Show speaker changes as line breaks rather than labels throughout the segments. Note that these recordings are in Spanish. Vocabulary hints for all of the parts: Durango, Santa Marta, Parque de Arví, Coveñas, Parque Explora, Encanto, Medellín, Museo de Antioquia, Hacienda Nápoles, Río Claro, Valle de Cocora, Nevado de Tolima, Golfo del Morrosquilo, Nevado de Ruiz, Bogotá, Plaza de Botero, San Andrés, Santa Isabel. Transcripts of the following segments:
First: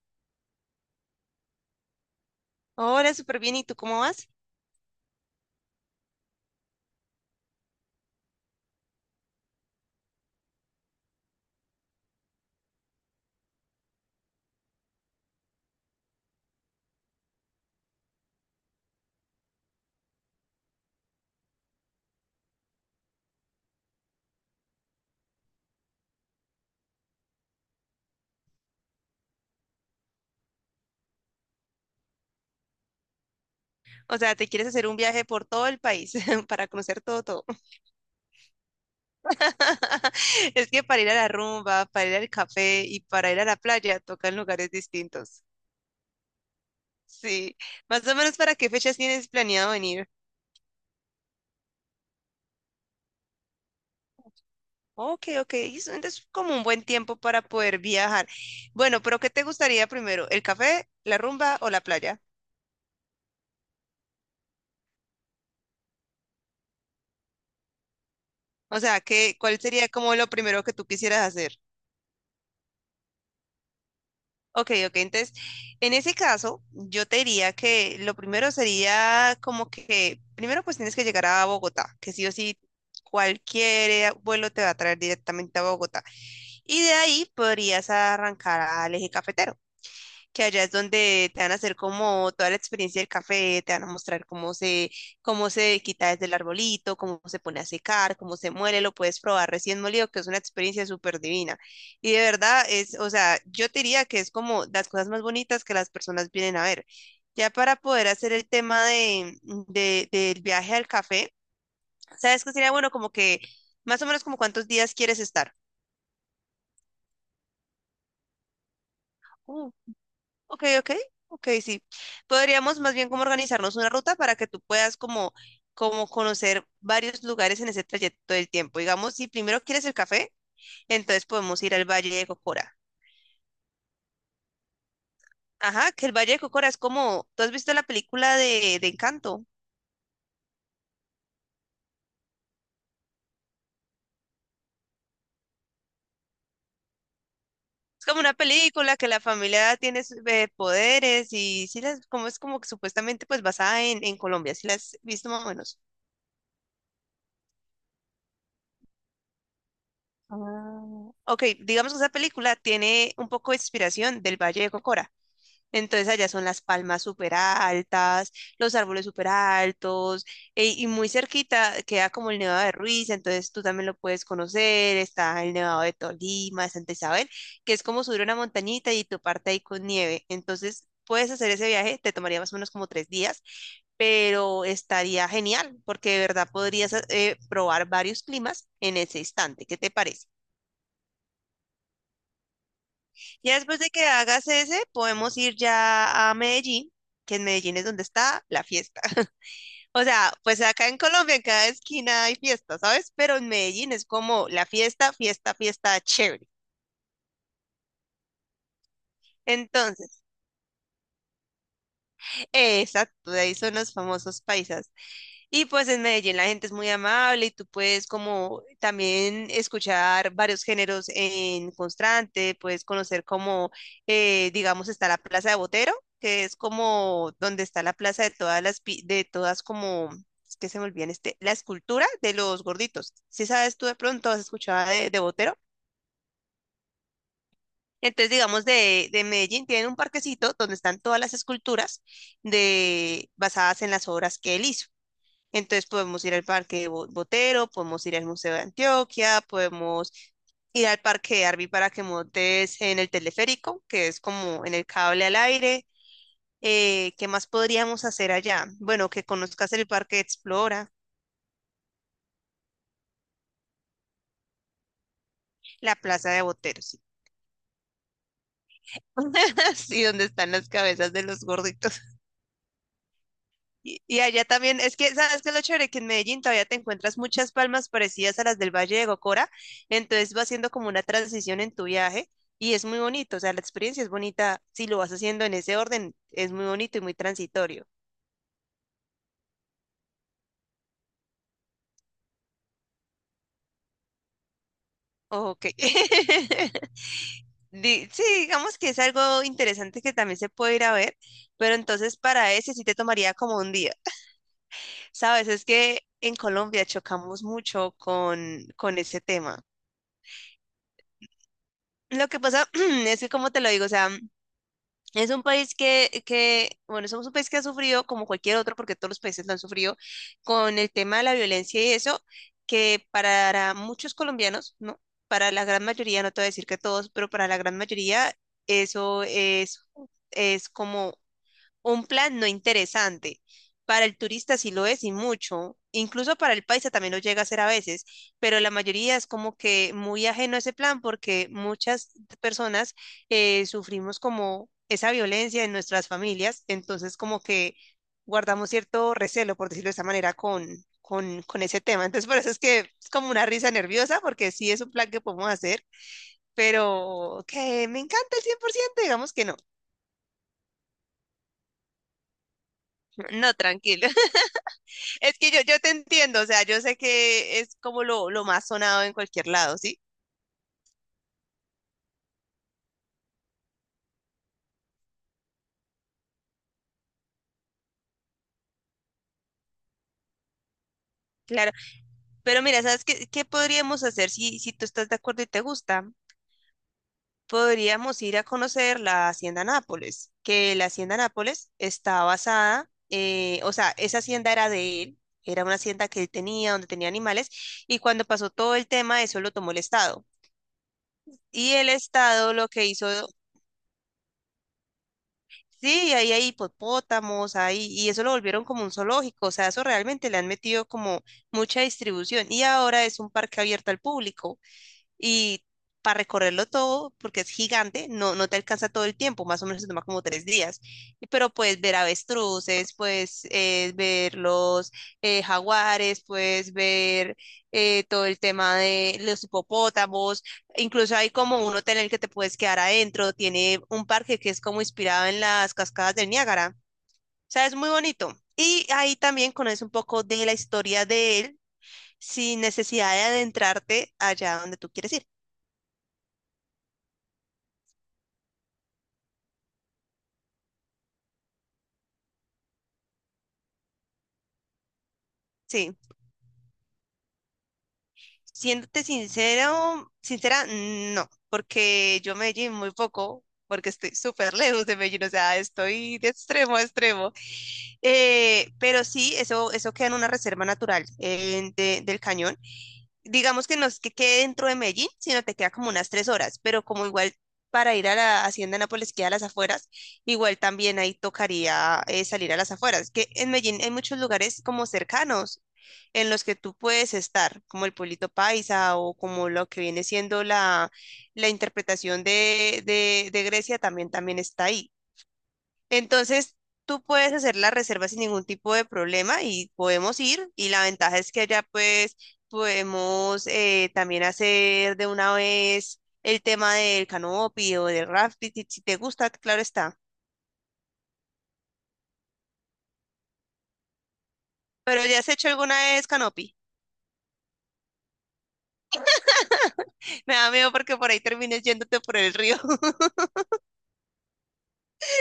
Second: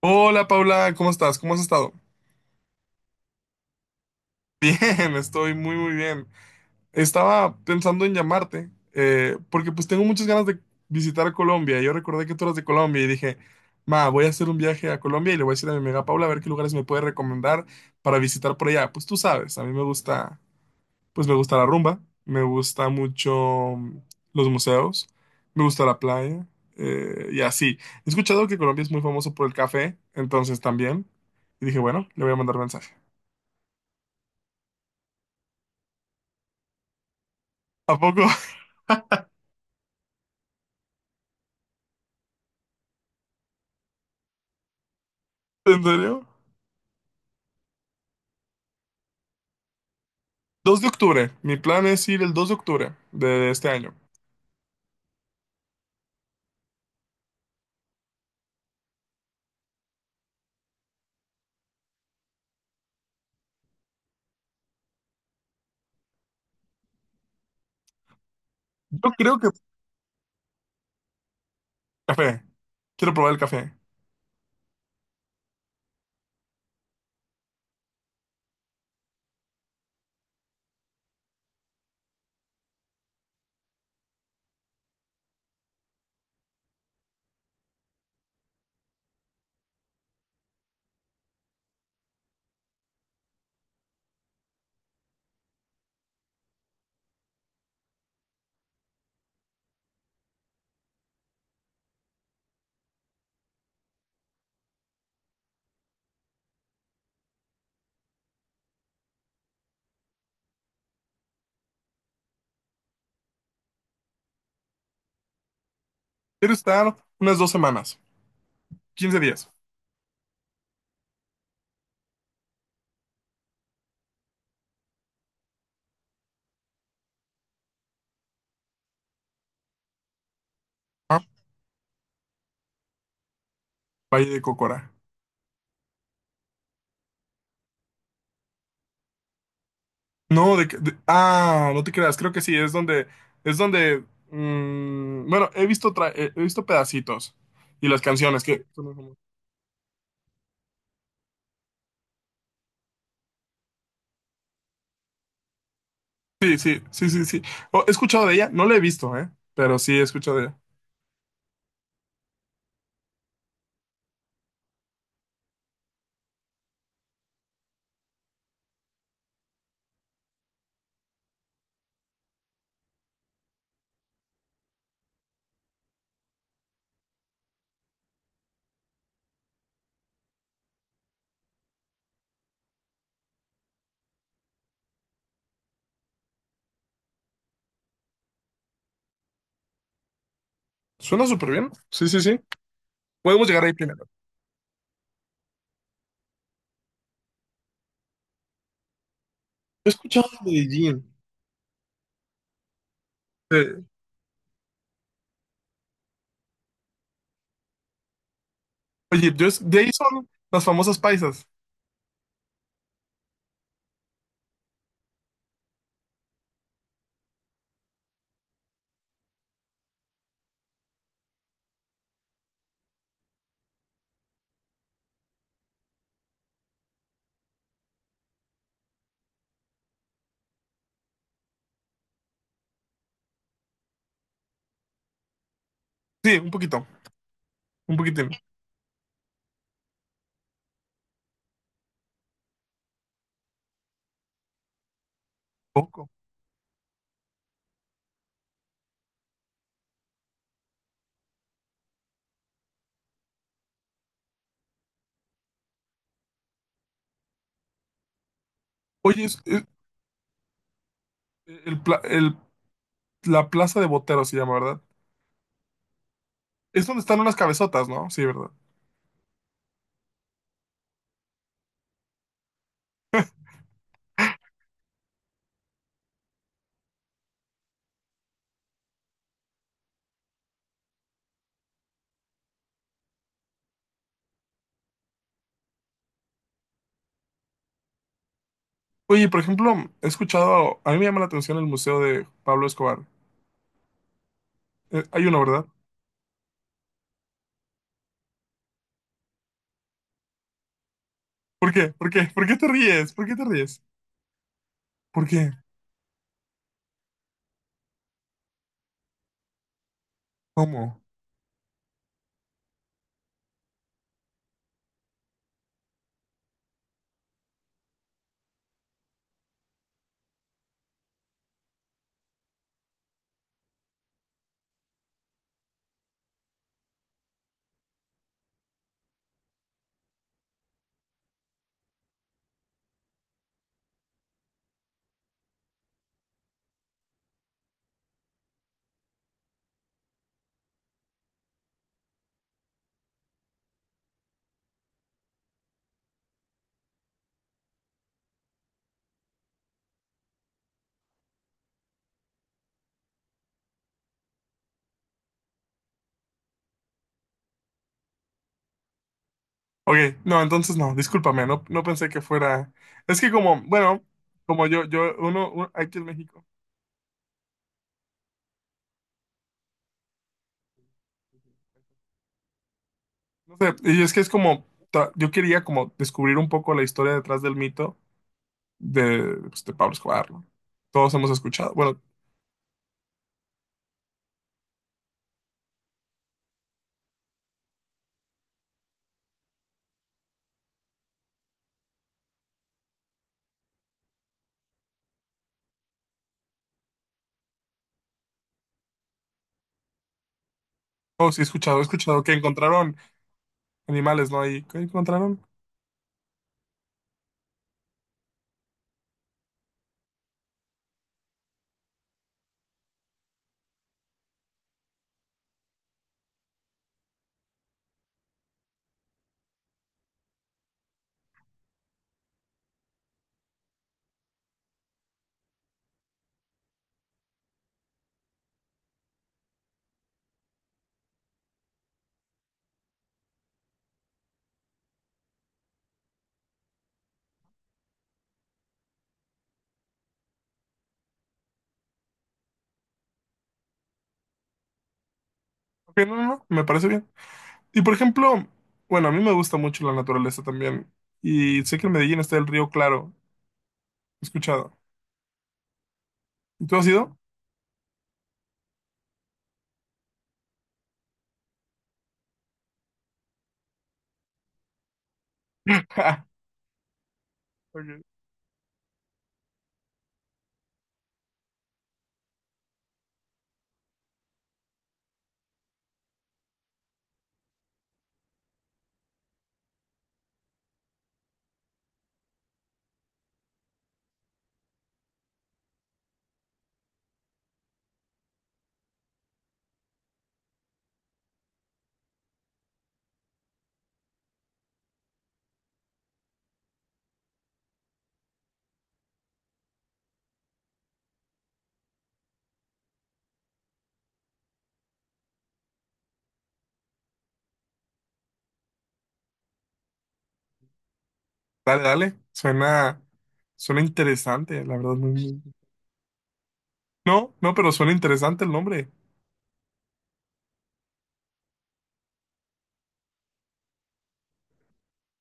Hola Paula, ¿cómo estás? ¿Cómo has estado?
Hola, súper bien. ¿Y tú cómo vas?
Bien, estoy muy muy bien. Estaba pensando en llamarte porque pues tengo muchas ganas de visitar Colombia. Yo recordé que tú eras de Colombia y dije, ma, voy a hacer un viaje a Colombia y le voy a decir a mi amiga Paula a ver qué lugares me puede recomendar para visitar por allá. Pues tú sabes, a mí me gusta, pues me gusta la rumba, me gusta mucho mm, los museos, me gusta la playa, y así. He escuchado que Colombia es muy famoso por el café, entonces también. Y dije, bueno, le voy a mandar mensaje.
O sea, ¿te quieres hacer un viaje por todo el país para conocer todo, todo?
¿A poco?
Es que para ir a la rumba, para ir al café y para ir a la playa tocan lugares distintos.
¿En serio?
Sí, más o menos para qué fechas tienes planeado venir.
2 de octubre. Mi plan es ir el 2 de octubre de este año.
Ok, ok, y entonces es como un buen tiempo para poder viajar. Bueno, pero ¿qué te gustaría primero? ¿El café, la rumba o la playa? O sea,
Yo creo que...
¿cuál sería como lo primero que tú quisieras hacer?
Café. Quiero probar el café.
Ok, ok. Entonces, en ese caso, yo te diría que lo primero sería como que, primero pues tienes que llegar a Bogotá, que sí o sí cualquier vuelo te va a traer directamente a Bogotá. Y de ahí podrías arrancar al eje cafetero que allá es donde te van a hacer como toda la experiencia del café, te van a mostrar cómo se quita desde el arbolito, cómo se pone a secar, cómo se muele, lo puedes probar recién molido, que es una experiencia súper divina. Y de verdad es, o sea, yo te diría que es como las cosas más bonitas que las personas vienen a ver. Ya para poder hacer el tema del viaje al café, ¿sabes qué sería bueno? Como que más o menos como cuántos días quieres estar.
Quiero estar unas dos semanas, 15 días.
Uh, Ok, ok, ok, sí. Podríamos más bien como organizarnos una ruta para que tú puedas como conocer varios lugares en ese trayecto del tiempo. Digamos, si primero quieres el café,
Ah,
entonces podemos ir al Valle de Cocora.
Valle de Cocora.
Ajá, que el Valle de Cocora es como, ¿tú has visto la película de Encanto?
No, de, Ah, no te creas. Creo que sí. Es donde... mm, bueno, he visto, he visto pedacitos. Y las
Es como una
canciones que...
película que la familia tiene poderes y sí las, como es como que supuestamente pues basada en Colombia, si la has visto más o menos.
Sí, sí, sí, sí, sí. Oh, he escuchado de ella. No la he visto, ¿eh? Pero sí he escuchado de ella.
Ah, Ok, digamos que esa película tiene un poco de inspiración del Valle de Cocora. Entonces allá son las palmas súper altas, los árboles súper altos, y muy cerquita queda como el Nevado de Ruiz, entonces tú también lo puedes conocer, está el Nevado de Tolima, de Santa Isabel, que es como subir una montañita y toparte ahí con nieve. Entonces puedes hacer ese viaje, te tomaría más o menos como tres días, pero estaría genial, porque de verdad podrías probar varios climas en ese instante. ¿Qué te parece?
Suena súper bien. Sí, sí, sí. Podemos
Ya
llegar ahí
después de
primero.
que hagas ese, podemos ir ya a Medellín, que en Medellín es donde está la fiesta.
He
O
escuchado
sea,
de
pues acá en
Medellín.
Colombia en cada esquina hay fiesta, ¿sabes? Pero en
Eh,
Medellín es como la fiesta, fiesta, fiesta chévere.
oye, de ahí
Entonces,
son las famosas paisas.
exacto, de ahí son los famosos paisas. Y pues en Medellín la gente es muy amable y tú puedes como también escuchar varios géneros en constante, puedes conocer digamos, está la Plaza de Botero, que es como donde está la plaza de todas de todas como, es que se me olvidan este, la escultura de los gorditos. Si sabes tú de pronto, has escuchado de Botero.
Sí, un poquito, un poquitín,
Entonces, digamos, de Medellín tienen un parquecito donde están todas las esculturas de, basadas en las obras que él hizo. Entonces
poco.
podemos ir al Botero, podemos ir al Museo de Antioquia, podemos ir al Parque de Arví para que montes en el teleférico, que es como en el cable al aire. ¿Qué más podríamos hacer allá? Bueno, que
Oye,
conozcas el Parque Explora,
el, la plaza de Botero se llama, ¿verdad?
la Plaza de Boteros,
Es donde
sí.
están unas cabezotas, ¿no? Sí, ¿verdad?
Sí, donde están las cabezas de los gorditos. Y allá también, es que, ¿sabes qué es lo chévere? Que en Medellín todavía te encuentras muchas palmas parecidas a las del Valle de Gocora, entonces vas haciendo como una transición en tu viaje y es muy bonito, o sea, la experiencia es bonita, si lo vas haciendo en ese orden, es muy bonito y muy transitorio.
Oye, por ejemplo, he escuchado, a mí me llama la atención el museo de Pablo Escobar. Hay uno,
Oh,
¿verdad?
Ok. Sí, digamos que es algo interesante que también se puede ir a ver,
¿Por
pero
qué? ¿Por
entonces
qué? ¿Por
para
qué te
ese sí te
ríes? ¿Por
tomaría
qué te
como un
ríes?
día.
¿Por
Sabes,
qué?
es que en Colombia chocamos mucho con ese tema.
¿Cómo?
Lo que pasa es que, como te lo digo, o sea, es un país bueno, somos un país que ha sufrido, como cualquier otro, porque todos los países lo han sufrido, con el tema de la violencia y eso, que para muchos colombianos, ¿no? Para la gran mayoría, no te voy a decir que todos, pero para la gran mayoría, eso es como un plan no interesante. Para el turista sí lo es y mucho. Incluso para el paisa también lo llega a ser a veces, pero la mayoría es como que muy ajeno a ese plan porque muchas personas sufrimos como esa violencia en nuestras familias, entonces como que guardamos cierto recelo, por decirlo de esa manera, con ese tema. Entonces por eso es que es como una risa nerviosa porque sí es un plan que podemos hacer, pero que me encanta el 100% digamos que no.
Ok, no, entonces no, discúlpame, no, no pensé que fuera. Es que
No,
como, bueno,
tranquilo.
como yo,
Es
uno,
que yo te
aquí en
entiendo,
México.
o sea, yo sé que es como lo más sonado en cualquier lado, ¿sí?
No sé, y es que es como, yo quería como descubrir un poco la historia detrás del mito de, pues, de Pablo Escobar, ¿no? Todos hemos escuchado,
Claro,
bueno,
pero mira, ¿sabes qué podríamos hacer si tú estás de acuerdo y te gusta? Podríamos ir a conocer la Hacienda Nápoles, que la Hacienda Nápoles está basada, o sea, esa hacienda era de él, era una hacienda que él tenía, donde tenía animales, y cuando pasó todo el tema, eso lo tomó el Estado.
oh, sí
Y
he
el
escuchado que
Estado lo que
encontraron
hizo
animales, ¿no? Ahí, ¿qué encontraron?
sí, ahí hay hipopótamos, ahí, y eso lo volvieron como un zoológico, o sea, eso realmente le han metido como mucha distribución y ahora es un parque abierto al público. Y para recorrerlo todo, porque es gigante, no, no te alcanza todo el tiempo, más o menos se toma como tres días. Pero puedes ver avestruces, puedes ver los jaguares, puedes ver todo el tema de los hipopótamos. Incluso hay como un hotel en el que te puedes quedar adentro. Tiene un parque que es como inspirado en las cascadas del Niágara. O sea, es muy bonito. Y ahí también conoces un poco de la historia de él sin necesidad de adentrarte allá donde tú quieres ir.
Ok, no, no, no, me parece bien. Y por ejemplo, bueno, a mí me gusta mucho la naturaleza también. Y sé que en Medellín está el río Claro, he escuchado.
Sí.
¿Y tú has ido?
Siéndote sincero, sincera, no, porque yo Medellín muy poco, porque estoy súper lejos de Medellín, o sea, estoy de extremo a extremo.
Ok.
Pero sí, eso queda en una reserva natural del cañón, digamos que no es que quede dentro de Medellín, sino te queda como unas tres horas, pero como igual para ir a la Hacienda Nápoles queda a las afueras, igual también ahí tocaría salir a las afueras, que en Medellín hay muchos lugares como cercanos en los que tú puedes estar, como el pueblito paisa o como lo que viene siendo la interpretación de Grecia también, también está ahí. Entonces, tú puedes hacer la reserva sin ningún tipo de problema y podemos ir. Y la ventaja es que allá pues podemos también hacer de una vez el tema del canopy o del rafting, si te gusta, claro está.
Dale, dale, suena, suena interesante, la verdad.
Pero ¿ya has hecho alguna vez canopy?
No, no, pero suena interesante el nombre.
Me da miedo porque por ahí termines yéndote por el río.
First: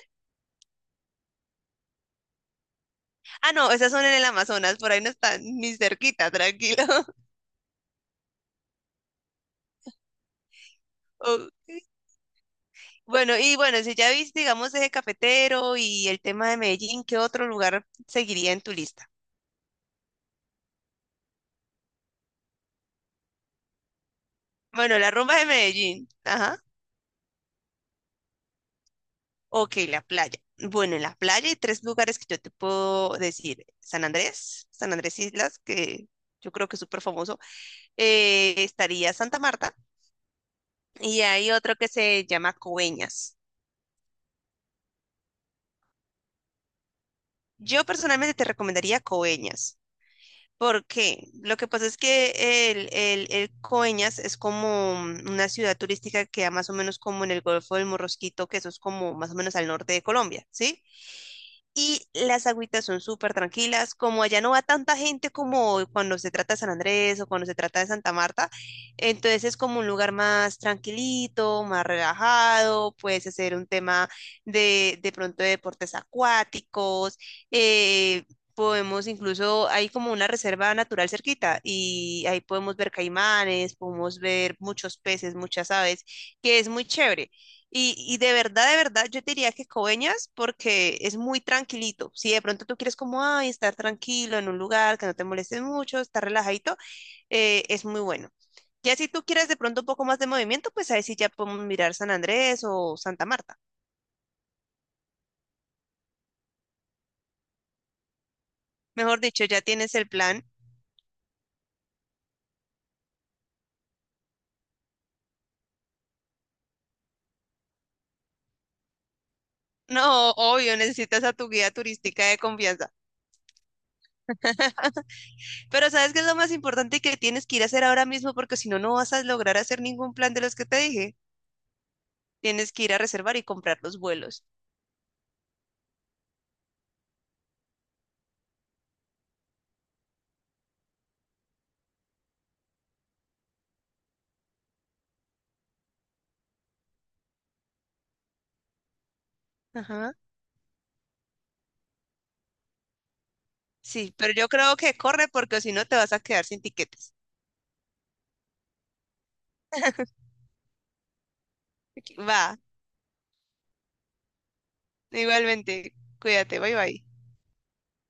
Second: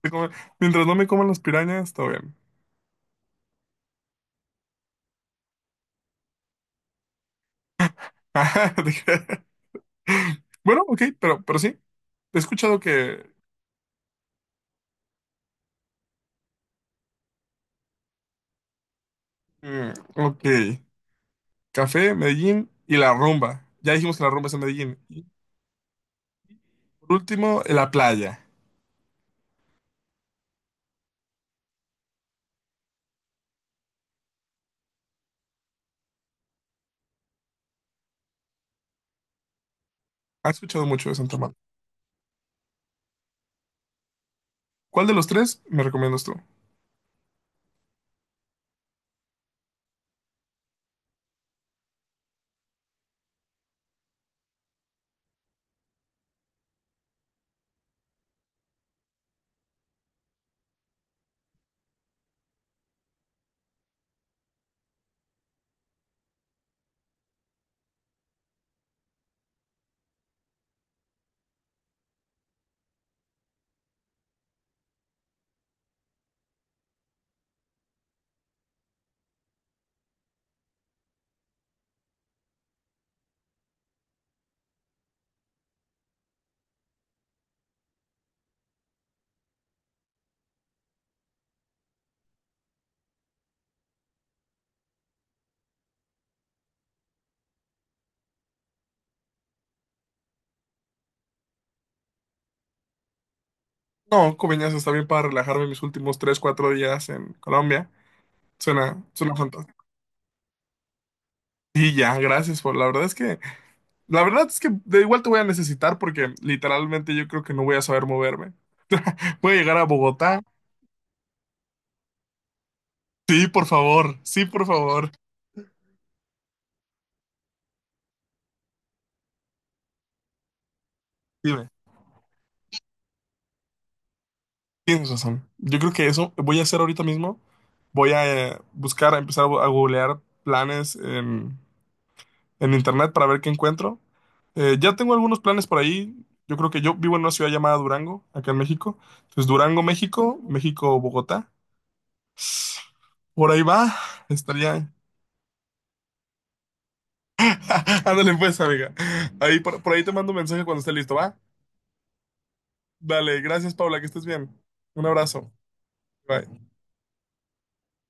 Te come- Mientras no me coman las pirañas, todo bien.
Ah, no, esas son en el Amazonas, por ahí no están ni cerquita, tranquilo.
Dije, bueno, ok, pero
Ok.
sí. He escuchado que.
Bueno, y bueno, si ya viste, digamos, eje cafetero y el tema de Medellín, ¿qué otro lugar seguiría en tu lista?
Mm, ok. Café, Medellín y la rumba. Ya dijimos que la rumba es en Medellín.
Bueno, la
Y
rumba de Medellín. Ajá.
por último, la playa.
Ok, la playa. Bueno, en la playa hay tres lugares que yo te puedo decir. San Andrés, San Andrés Islas, que yo creo que es súper famoso. Estaría Santa Marta
¿Has escuchado mucho de
y
Santa
hay
Marta?
otro que se llama Coveñas.
¿Cuál de los tres me recomiendas tú?
Yo personalmente te recomendaría Coveñas. ¿Por qué? Lo que pasa es que el Coveñas es como una ciudad turística que queda más o menos como en el Golfo del Morrosquito, que eso es como más o menos al norte de Colombia, ¿sí? Y las agüitas son súper tranquilas, como allá no va tanta gente como cuando se trata de San Andrés o cuando se trata de Santa Marta, entonces es como un lugar más tranquilito, más relajado, puedes hacer un tema de pronto de deportes acuáticos, eh, podemos incluso, hay como una reserva natural cerquita y ahí podemos ver caimanes, podemos ver muchos peces, muchas aves, que es muy chévere. Y de verdad, yo te diría que Coveñas porque es muy tranquilito. Si de pronto tú quieres como, ay, estar tranquilo en un lugar que no te moleste mucho, estar relajadito, es muy bueno. Ya si tú quieres de pronto un poco más de movimiento, pues ahí sí ya podemos mirar San Andrés o Santa Marta.
No, Coveñas está bien para relajarme mis últimos tres, cuatro días en Colombia. Suena,
Mejor
suena
dicho, ya
fantástico.
tienes el plan.
Y ya, gracias por. La verdad es que. La verdad es que de igual te voy a necesitar porque literalmente yo creo que no voy a saber moverme. Puede llegar a
No,
Bogotá.
obvio, necesitas a tu guía turística de confianza.
Sí, por favor, sí, por favor.
Pero ¿sabes qué es lo más importante que tienes que ir a hacer ahora mismo? Porque si no, no vas a lograr hacer ningún plan de los que te dije.
Dime,
Tienes que ir a reservar y comprar los vuelos.
tienes razón. Yo creo que eso voy a hacer ahorita mismo. Voy a buscar, a empezar a a googlear planes en internet para ver qué encuentro. Ya tengo algunos planes por ahí. Yo creo que yo vivo en una ciudad llamada Durango, acá en México. Entonces, Durango,
Ajá.
México, México, Bogotá. Por ahí va,
Sí, pero yo creo
estaría.
que corre porque si no te vas a quedar sin tiquetes.
Ándale pues, amiga. Ahí por ahí te mando un mensaje cuando esté listo, ¿va?
Va,
Dale, gracias, Paula, que estés bien. Un abrazo.
igualmente. Cuídate,
Bye.
bye bye.